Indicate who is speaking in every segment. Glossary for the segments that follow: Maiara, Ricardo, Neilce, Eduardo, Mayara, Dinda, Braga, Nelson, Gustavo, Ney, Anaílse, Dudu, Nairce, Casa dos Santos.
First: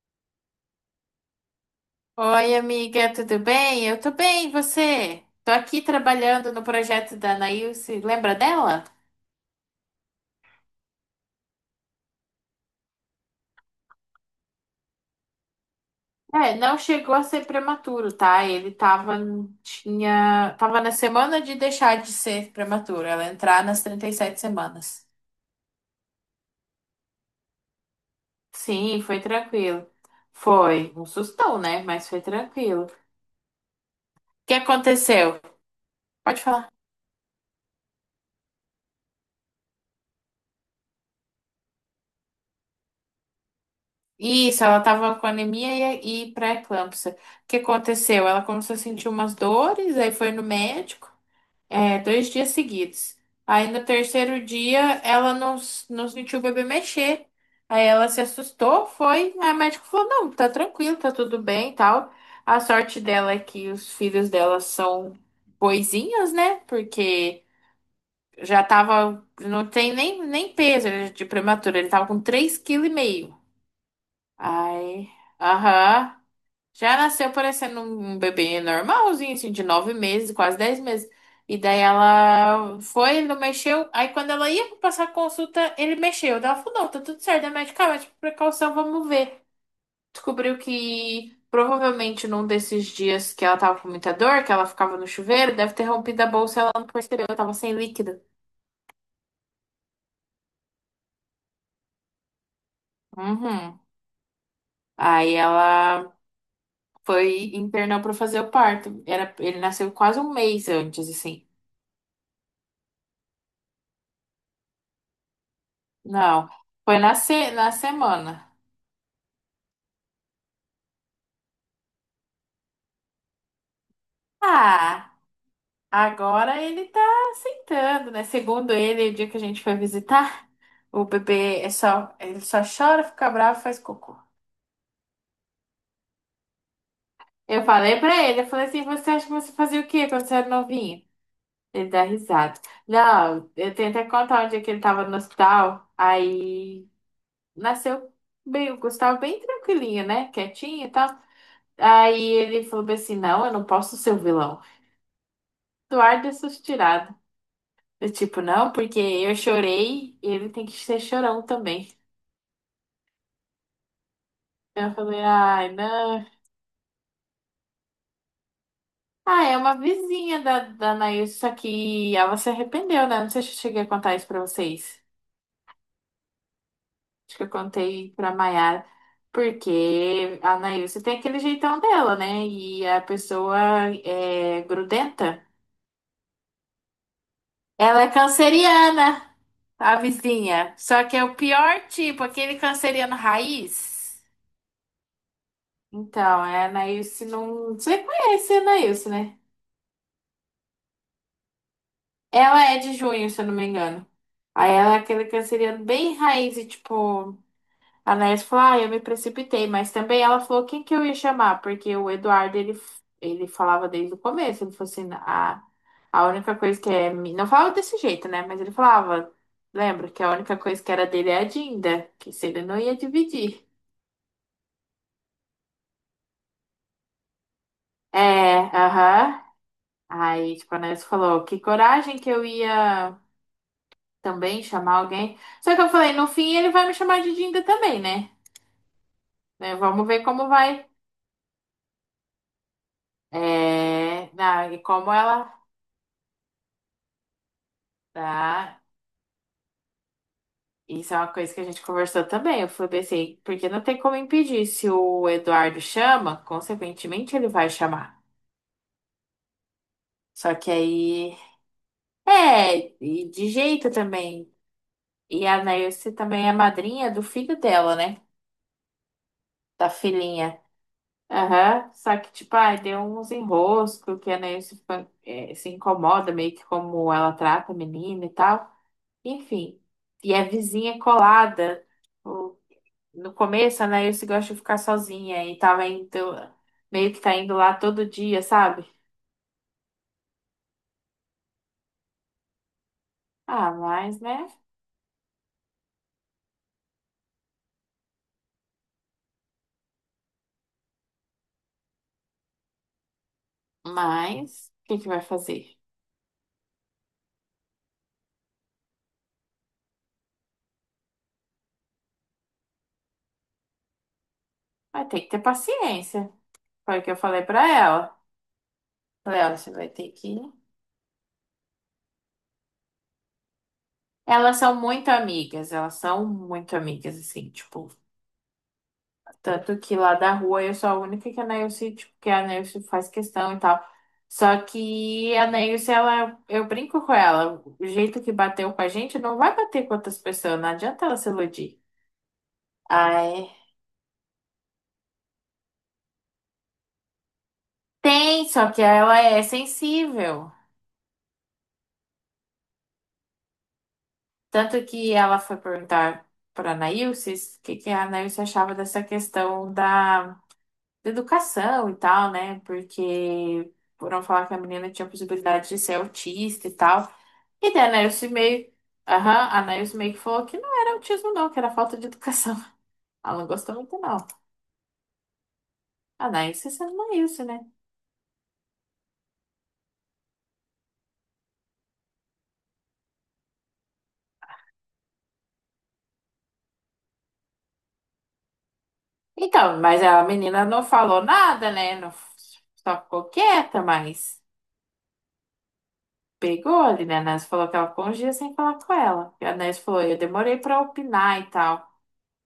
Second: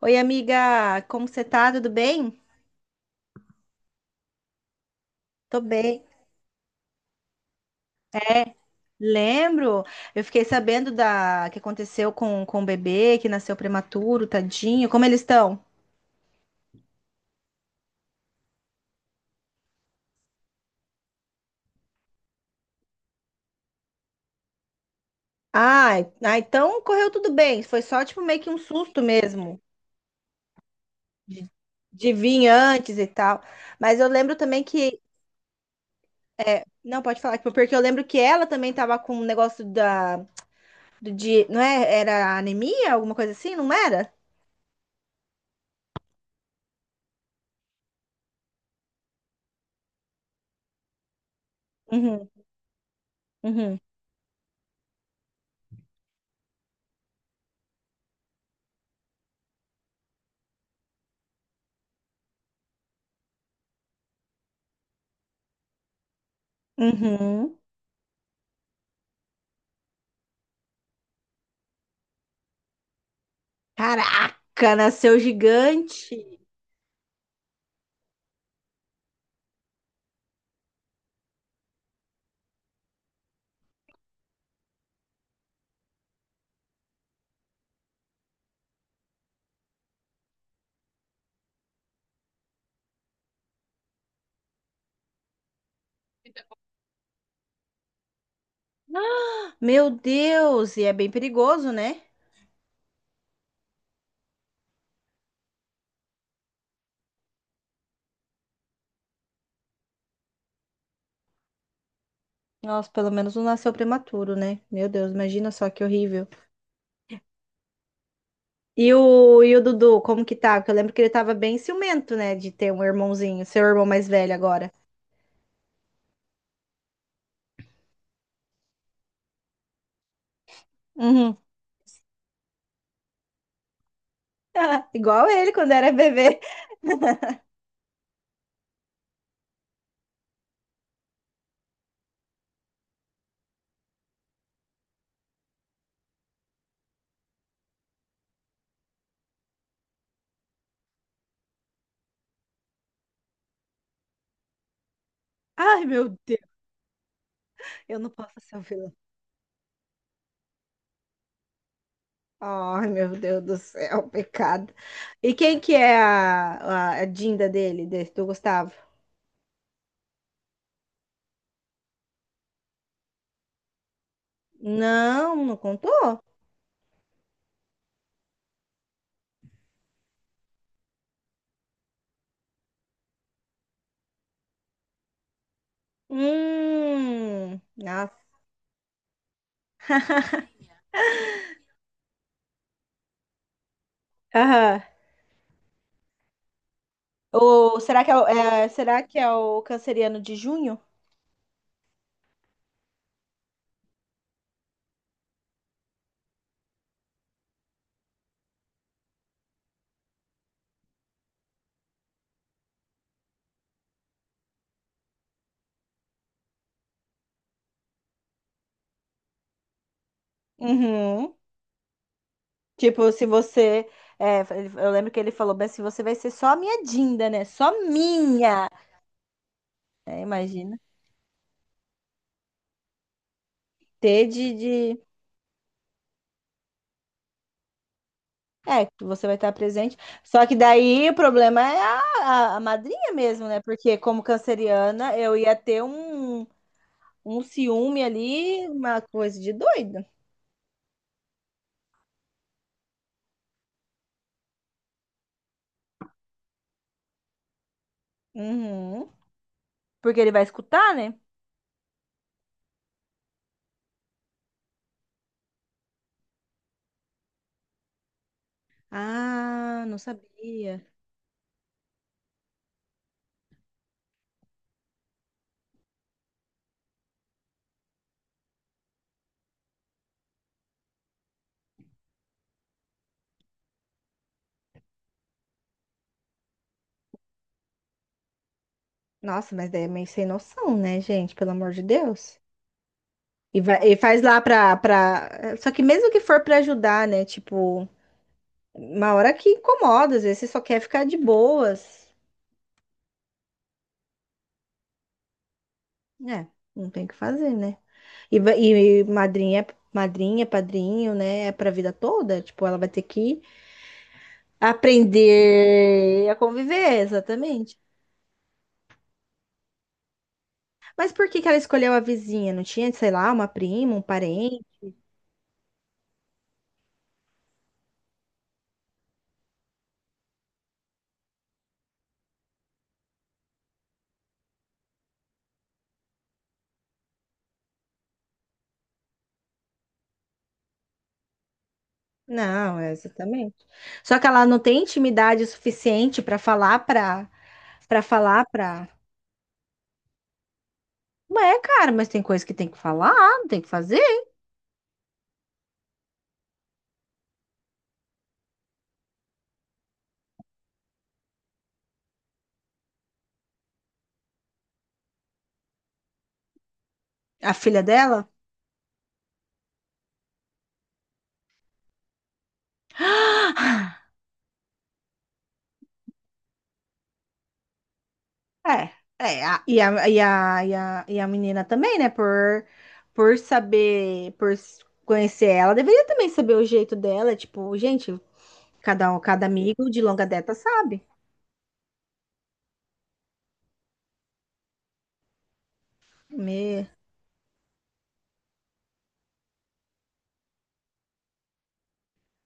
Speaker 1: Oi, amiga, como você tá? Tudo bem?
Speaker 2: Oi, amiga, tudo bem? Eu tô bem, e você? Tô
Speaker 1: Tô
Speaker 2: aqui
Speaker 1: bem.
Speaker 2: trabalhando no projeto da Anaílse, lembra
Speaker 1: É,
Speaker 2: dela?
Speaker 1: lembro. Eu fiquei sabendo da que aconteceu com o bebê que nasceu prematuro, tadinho. Como eles estão?
Speaker 2: É, não chegou a ser prematuro, tá? Ele tava na semana de deixar de ser prematuro, ela entrar nas 37 semanas.
Speaker 1: Ai, ah, então correu tudo bem. Foi só tipo meio que um
Speaker 2: Sim,
Speaker 1: susto
Speaker 2: foi
Speaker 1: mesmo
Speaker 2: tranquilo. Foi um
Speaker 1: de,
Speaker 2: sustão, né? Mas
Speaker 1: de
Speaker 2: foi
Speaker 1: vir
Speaker 2: tranquilo.
Speaker 1: antes e
Speaker 2: O
Speaker 1: tal. Mas eu lembro
Speaker 2: que
Speaker 1: também que
Speaker 2: aconteceu? Pode falar.
Speaker 1: não pode falar tipo, porque eu lembro que ela também tava com um negócio da do de, não é? Era anemia, alguma coisa assim, não era?
Speaker 2: Isso, ela tava com anemia e pré-eclâmpsia. O que aconteceu? Ela começou a sentir umas dores, aí foi no médico. É,
Speaker 1: Uhum,
Speaker 2: dois dias seguidos. Aí
Speaker 1: uhum,
Speaker 2: no terceiro dia ela não sentiu o bebê mexer. Aí ela se assustou, foi. Aí o médico falou: não, tá tranquilo, tá tudo bem e tal. A sorte dela é que os filhos dela são boizinhos, né? Porque
Speaker 1: uhum.
Speaker 2: já tava. Não tem nem, nem peso ele é de prematuro. Ele tava com 3,5 kg.
Speaker 1: Caraca,
Speaker 2: Aí.
Speaker 1: nasceu
Speaker 2: Aham.
Speaker 1: gigante.
Speaker 2: Já nasceu parecendo um bebê normalzinho, assim, de 9 meses, quase 10 meses. E daí ela foi, ele não mexeu. Aí quando ela ia passar a consulta, ele mexeu. Daí ela falou, não, tá tudo certo, é medicamento, por precaução, vamos ver. Descobriu que provavelmente num desses dias que ela tava com muita dor, que ela ficava no chuveiro, deve ter rompido a bolsa, ela não percebeu, ela tava sem líquido.
Speaker 1: Meu Deus, e é bem perigoso, né?
Speaker 2: Uhum. Aí ela foi internou pra fazer o parto. Era, ele nasceu quase um mês antes, assim.
Speaker 1: Nossa, pelo menos não nasceu prematuro, né? Meu Deus, imagina só que horrível.
Speaker 2: Não, foi na, se na semana.
Speaker 1: E o Dudu, como que tá? Porque eu lembro que ele tava bem ciumento, né? De ter um irmãozinho, seu irmão mais velho agora.
Speaker 2: Ah, agora ele tá aceitando, né? Segundo ele, o dia que a gente foi visitar, o
Speaker 1: Uhum.
Speaker 2: bebê é só, ele só chora, fica bravo, e faz cocô.
Speaker 1: Igual ele quando era bebê.
Speaker 2: Eu falei pra ele, eu falei assim, você acha que você fazia o quê quando você era novinho? Ele dá risada. Não, eu tenho até que contar um dia que ele tava no hospital, aí nasceu bem, o Gustavo bem tranquilinho, né? Quietinho e tal. Aí ele falou bem assim, não, eu não posso ser o vilão.
Speaker 1: Ai, meu
Speaker 2: Eduardo é
Speaker 1: Deus,
Speaker 2: suas.
Speaker 1: eu não
Speaker 2: Eu,
Speaker 1: posso
Speaker 2: tipo,
Speaker 1: ser o
Speaker 2: não,
Speaker 1: vilão.
Speaker 2: porque eu chorei, ele tem que ser chorão também.
Speaker 1: Ai, meu Deus do céu, pecado.
Speaker 2: Eu falei,
Speaker 1: E quem
Speaker 2: ai,
Speaker 1: que é
Speaker 2: não.
Speaker 1: a Dinda dele, desse, do Gustavo?
Speaker 2: Ah, é uma vizinha da Anaís, só que ela se arrependeu, né? Não sei se eu cheguei a contar isso pra vocês.
Speaker 1: Não, não contou?
Speaker 2: Acho que eu contei pra Maiara. Porque a Anaísa tem aquele jeitão dela, né? E a pessoa é grudenta. Ela é
Speaker 1: Nossa.
Speaker 2: canceriana, a vizinha. Só que é o pior tipo, aquele canceriano raiz.
Speaker 1: Aham.
Speaker 2: Então, é a Anaílse não.
Speaker 1: Ou
Speaker 2: Você
Speaker 1: será que é,
Speaker 2: conhece a
Speaker 1: será
Speaker 2: Anaílse,
Speaker 1: que é
Speaker 2: né?
Speaker 1: o canceriano de junho?
Speaker 2: Ela é de junho, se eu não me engano. Aí ela é aquele canceriano bem raiz e tipo. A Anaílse falou, ah, eu me precipitei, mas também ela falou quem que eu ia chamar, porque o Eduardo, ele falava desde o começo, ele falou assim, a única coisa que é. Não falava desse jeito, né? Mas ele falava, lembra, que a única coisa que era dele
Speaker 1: Uhum.
Speaker 2: é a Dinda, que se ele não ia
Speaker 1: Tipo, se
Speaker 2: dividir.
Speaker 1: você. Eu lembro que ele falou bem assim: você vai ser só a minha Dinda, né? Só
Speaker 2: É,
Speaker 1: minha.
Speaker 2: aham.
Speaker 1: É,
Speaker 2: Aí, tipo, a
Speaker 1: imagina.
Speaker 2: Anaílse falou, que coragem que eu ia.
Speaker 1: Ter de,
Speaker 2: Também chamar
Speaker 1: de.
Speaker 2: alguém. Só que eu falei, no fim ele vai me chamar de Dinda também, né?
Speaker 1: É, que você vai estar
Speaker 2: Né,
Speaker 1: presente.
Speaker 2: vamos ver
Speaker 1: Só
Speaker 2: como
Speaker 1: que
Speaker 2: vai.
Speaker 1: daí o problema é a madrinha mesmo, né? Porque como
Speaker 2: É, e como
Speaker 1: canceriana, eu
Speaker 2: ela.
Speaker 1: ia ter um ciúme ali,
Speaker 2: Tá.
Speaker 1: uma coisa de doido.
Speaker 2: Isso é uma coisa que a gente conversou também. Eu falei assim, porque não tem como impedir. Se o Eduardo chama, consequentemente ele vai chamar.
Speaker 1: Uhum. Porque ele vai
Speaker 2: Só que
Speaker 1: escutar, né?
Speaker 2: aí. É, e de jeito também. E a Nairce também é madrinha do filho dela, né?
Speaker 1: Ah,
Speaker 2: Da
Speaker 1: não
Speaker 2: filhinha.
Speaker 1: sabia.
Speaker 2: Aham. Só que, tipo, ai, deu uns enroscos que a Ney se, fa- eh, se incomoda meio que como ela trata a menina e tal. Enfim, e é vizinha colada. O- No começo, a Ney se gosta de ficar sozinha e tava indo, meio que tá indo lá todo dia, sabe?
Speaker 1: Nossa, mas daí é meio sem noção, né, gente? Pelo amor de Deus. E,
Speaker 2: Ah,
Speaker 1: vai, e
Speaker 2: mas,
Speaker 1: faz lá
Speaker 2: né?
Speaker 1: pra. Só que mesmo que for pra ajudar, né? Tipo, uma hora que incomoda, às vezes você só quer ficar de boas.
Speaker 2: Mas, o que que vai fazer?
Speaker 1: É, não tem o que fazer, né? E madrinha, padrinho, né? É pra vida toda. Tipo, ela vai ter que
Speaker 2: Vai ter que ter
Speaker 1: aprender
Speaker 2: paciência.
Speaker 1: a
Speaker 2: Foi
Speaker 1: conviver,
Speaker 2: o que eu falei pra
Speaker 1: exatamente.
Speaker 2: ela. Falei, olha, você vai ter que.
Speaker 1: Mas por que que ela escolheu a vizinha? Não tinha, sei lá, uma prima, um
Speaker 2: Elas
Speaker 1: parente?
Speaker 2: são muito amigas, elas são muito amigas, assim, tipo. Tanto que lá da rua eu sou a única que a Neilce, tipo, que a Neilce faz questão e tal. Só que a Neilce, ela, eu brinco com ela. O jeito que bateu com a gente não vai bater com outras pessoas, não adianta ela se iludir.
Speaker 1: Não, é
Speaker 2: Ai,
Speaker 1: exatamente. Só que ela não tem intimidade suficiente para falar para para falar
Speaker 2: tem, só que
Speaker 1: para.
Speaker 2: ela é sensível.
Speaker 1: É, cara, mas tem coisa que tem que falar, não tem que fazer.
Speaker 2: Tanto que ela foi perguntar pra Neilce o que que a Neilce achava dessa questão da. De educação e tal, né? Porque foram falar que a menina tinha possibilidade de ser autista e tal.
Speaker 1: A
Speaker 2: E
Speaker 1: filha
Speaker 2: daí a
Speaker 1: dela?
Speaker 2: Nelson meio, aham, a Nelson meio que falou que não era autismo, não, que era falta de educação. Ela não gostou muito, não. A Nelson sendo isso, né?
Speaker 1: É, é, a- e a, e a, e a, e a menina também, né? Por saber, conhecer ela, deveria também saber o jeito dela. Tipo, gente, cada um, cada
Speaker 2: Então,
Speaker 1: amigo de
Speaker 2: mas a
Speaker 1: longa data
Speaker 2: menina não
Speaker 1: sabe.
Speaker 2: falou nada, né? Não, só ficou quieta, mas pegou
Speaker 1: Me,
Speaker 2: ali, né? A Nelson falou que ela ficou uns dias sem falar com ela. E a Nelson falou, eu demorei pra opinar e tal.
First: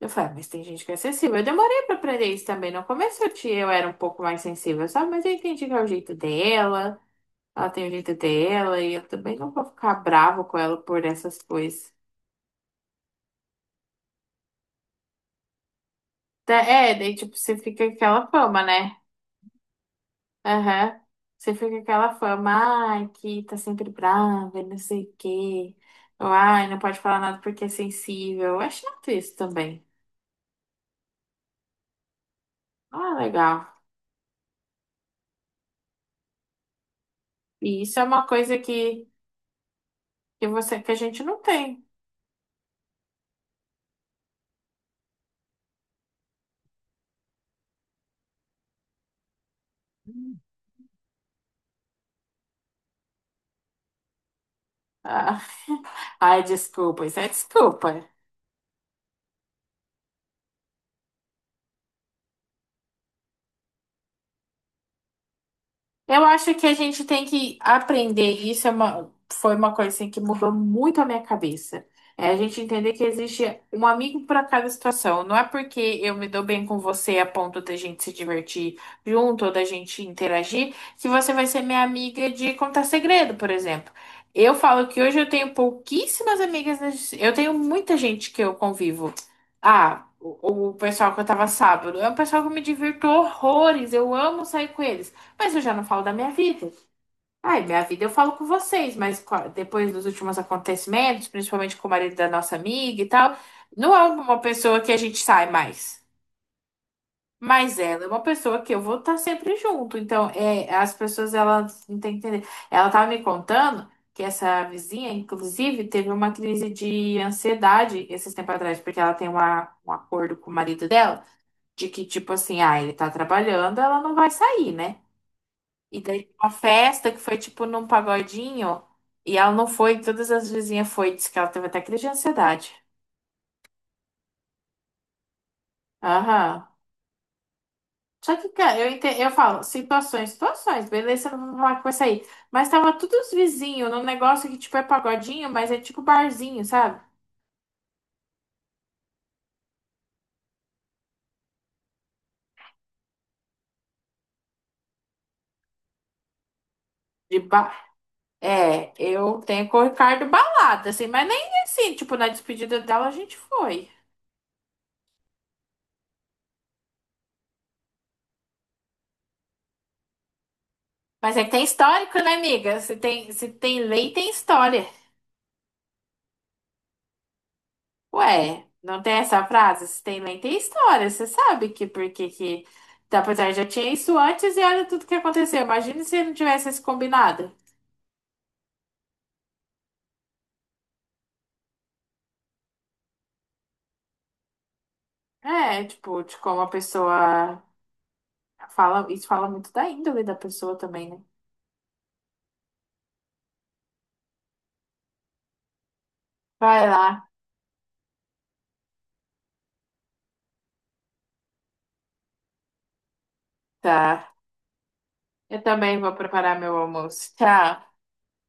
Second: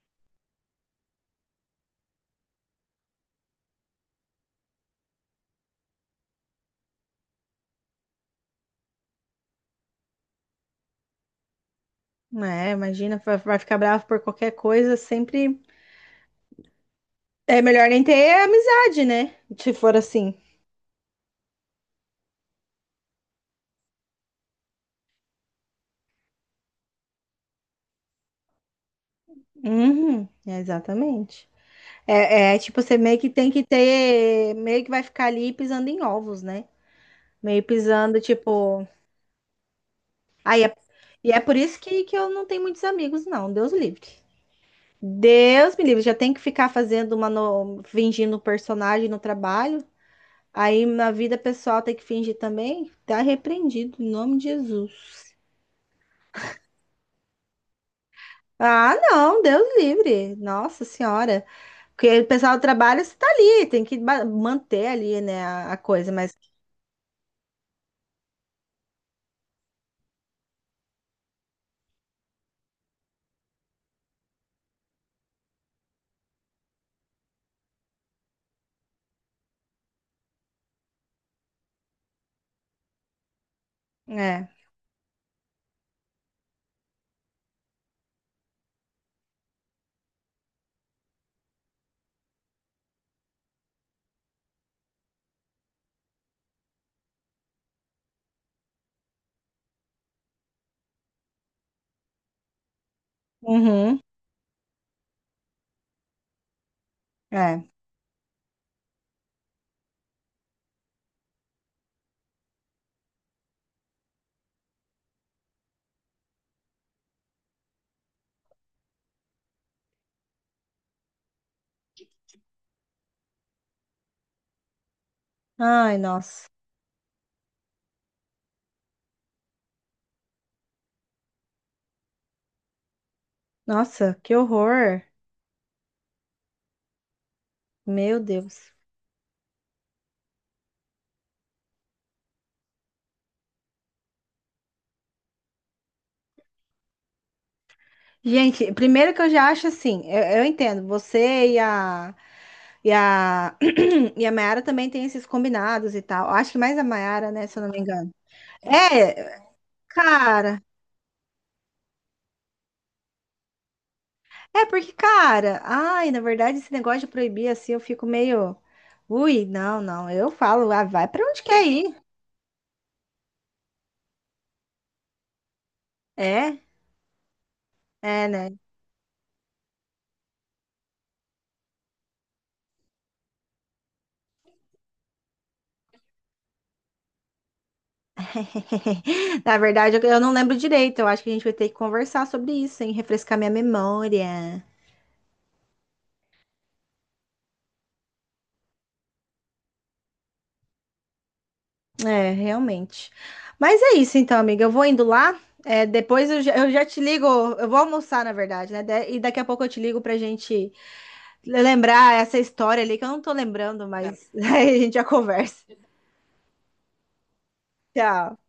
Speaker 2: Eu falei, ah, mas tem gente que é sensível. Eu demorei pra aprender isso também. No começo eu, tinha, eu era um pouco mais sensível, sabe? Mas eu entendi que é o jeito dela, ela tem o jeito dela, e eu também não vou ficar bravo com ela por essas coisas.
Speaker 1: é, imagina, vai vai ficar bravo por qualquer coisa, sempre.
Speaker 2: Tá, é, daí tipo, você
Speaker 1: É
Speaker 2: fica
Speaker 1: melhor
Speaker 2: com
Speaker 1: nem
Speaker 2: aquela
Speaker 1: ter
Speaker 2: fama, né?
Speaker 1: amizade, né? Se for assim.
Speaker 2: Aham. Você fica com aquela fama, ai, que tá sempre brava, e não sei o quê. Ou, ai, não pode falar nada porque é sensível. Eu acho chato isso também.
Speaker 1: Uhum, exatamente. É, é tipo, você
Speaker 2: Ah,
Speaker 1: meio que tem que
Speaker 2: legal.
Speaker 1: ter. Meio que vai ficar ali pisando em ovos, né? Meio
Speaker 2: E isso é
Speaker 1: pisando,
Speaker 2: uma coisa
Speaker 1: tipo.
Speaker 2: que
Speaker 1: Aí é-
Speaker 2: você, que a gente
Speaker 1: E é
Speaker 2: não
Speaker 1: por isso
Speaker 2: tem.
Speaker 1: que eu não tenho muitos amigos, não. Deus livre. Deus me livre. Já tem que ficar fazendo uma. No... Fingindo um personagem no trabalho. Aí na vida pessoal tem que fingir também. Tá repreendido, em nome de Jesus.
Speaker 2: Ah, ai, desculpa, isso é desculpa.
Speaker 1: Ah, não, Deus livre. Nossa Senhora. Porque o pessoal trabalha, você tá ali, tem que manter ali, né, a coisa,
Speaker 2: Eu
Speaker 1: mas
Speaker 2: acho que a gente tem que aprender. Isso é uma, foi uma coisa assim, que mudou muito a minha cabeça. É a gente entender que existe um amigo para cada situação. Não é porque eu me dou bem com você a ponto da gente se divertir junto ou da gente interagir, que você vai ser minha amiga de contar segredo, por exemplo.
Speaker 1: é.
Speaker 2: Eu falo que hoje eu tenho pouquíssimas amigas. Eu tenho muita gente que eu convivo. Ah, o pessoal que eu tava sábado. É um pessoal que eu me divirto horrores. Eu amo sair com eles. Mas eu já não falo da minha vida. Ai, minha vida eu falo com vocês, mas depois dos últimos acontecimentos, principalmente com o marido da nossa amiga e tal, não
Speaker 1: Uhum,
Speaker 2: é uma pessoa que a gente sai mais.
Speaker 1: é.
Speaker 2: Mas ela é uma pessoa que eu vou estar sempre junto. Então, é, as pessoas, elas não têm que entender. Ela tava me contando que essa vizinha, inclusive, teve uma crise de ansiedade esses tempos atrás, porque ela tem uma, um acordo com o marido dela, de que, tipo assim, ah, ele tá trabalhando, ela não vai sair, né?
Speaker 1: Ai,
Speaker 2: E daí tinha
Speaker 1: nossa.
Speaker 2: uma festa que foi tipo num pagodinho. E ela não foi, todas as vizinhas foi, disse que ela teve até crise de ansiedade.
Speaker 1: Nossa, que horror.
Speaker 2: Aham.
Speaker 1: Meu
Speaker 2: Só que,
Speaker 1: Deus.
Speaker 2: cara, eu falo, situações, situações, beleza, não vou falar que vai sair. Mas tava todos os vizinhos num negócio que, tipo, é pagodinho, mas é tipo barzinho, sabe?
Speaker 1: Gente, primeiro que eu já acho assim, eu entendo, você e a e a Mayara também tem esses combinados e tal. Acho que mais a Mayara,
Speaker 2: De
Speaker 1: né, se eu não me
Speaker 2: bar.
Speaker 1: engano.
Speaker 2: É,
Speaker 1: É,
Speaker 2: eu tenho com o Ricardo
Speaker 1: cara.
Speaker 2: balada, assim, mas nem assim, tipo, na despedida dela a gente foi.
Speaker 1: É porque, cara, ai, na verdade esse negócio de proibir assim, eu fico meio. Ui, não. Eu falo, ah, vai pra
Speaker 2: Mas
Speaker 1: onde
Speaker 2: é que tem
Speaker 1: quer ir.
Speaker 2: histórico, né, amiga? Se tem, se tem lei, tem história.
Speaker 1: É. É, né?
Speaker 2: Ué, não tem essa frase? Se tem mãe, tem história. Você sabe que porque que. Que. Tá, pois é, já tinha isso antes e olha tudo que aconteceu. Imagina se não tivesse esse combinado.
Speaker 1: Na verdade, eu não lembro direito. Eu acho que a gente vai ter que conversar sobre isso, hein? Refrescar minha memória.
Speaker 2: É, tipo, de como a pessoa fala. Isso fala muito da índole da pessoa também, né?
Speaker 1: É, realmente. Mas é isso então, amiga. Eu vou indo lá. É, depois eu já
Speaker 2: Vai
Speaker 1: te ligo.
Speaker 2: lá.
Speaker 1: Eu vou almoçar, na verdade, né? E daqui a pouco eu te ligo pra gente lembrar essa história ali que eu não tô lembrando, tá, mas
Speaker 2: Tá.
Speaker 1: aí a gente já
Speaker 2: Eu
Speaker 1: conversa.
Speaker 2: também vou preparar meu almoço. Tchau.
Speaker 1: Tchau.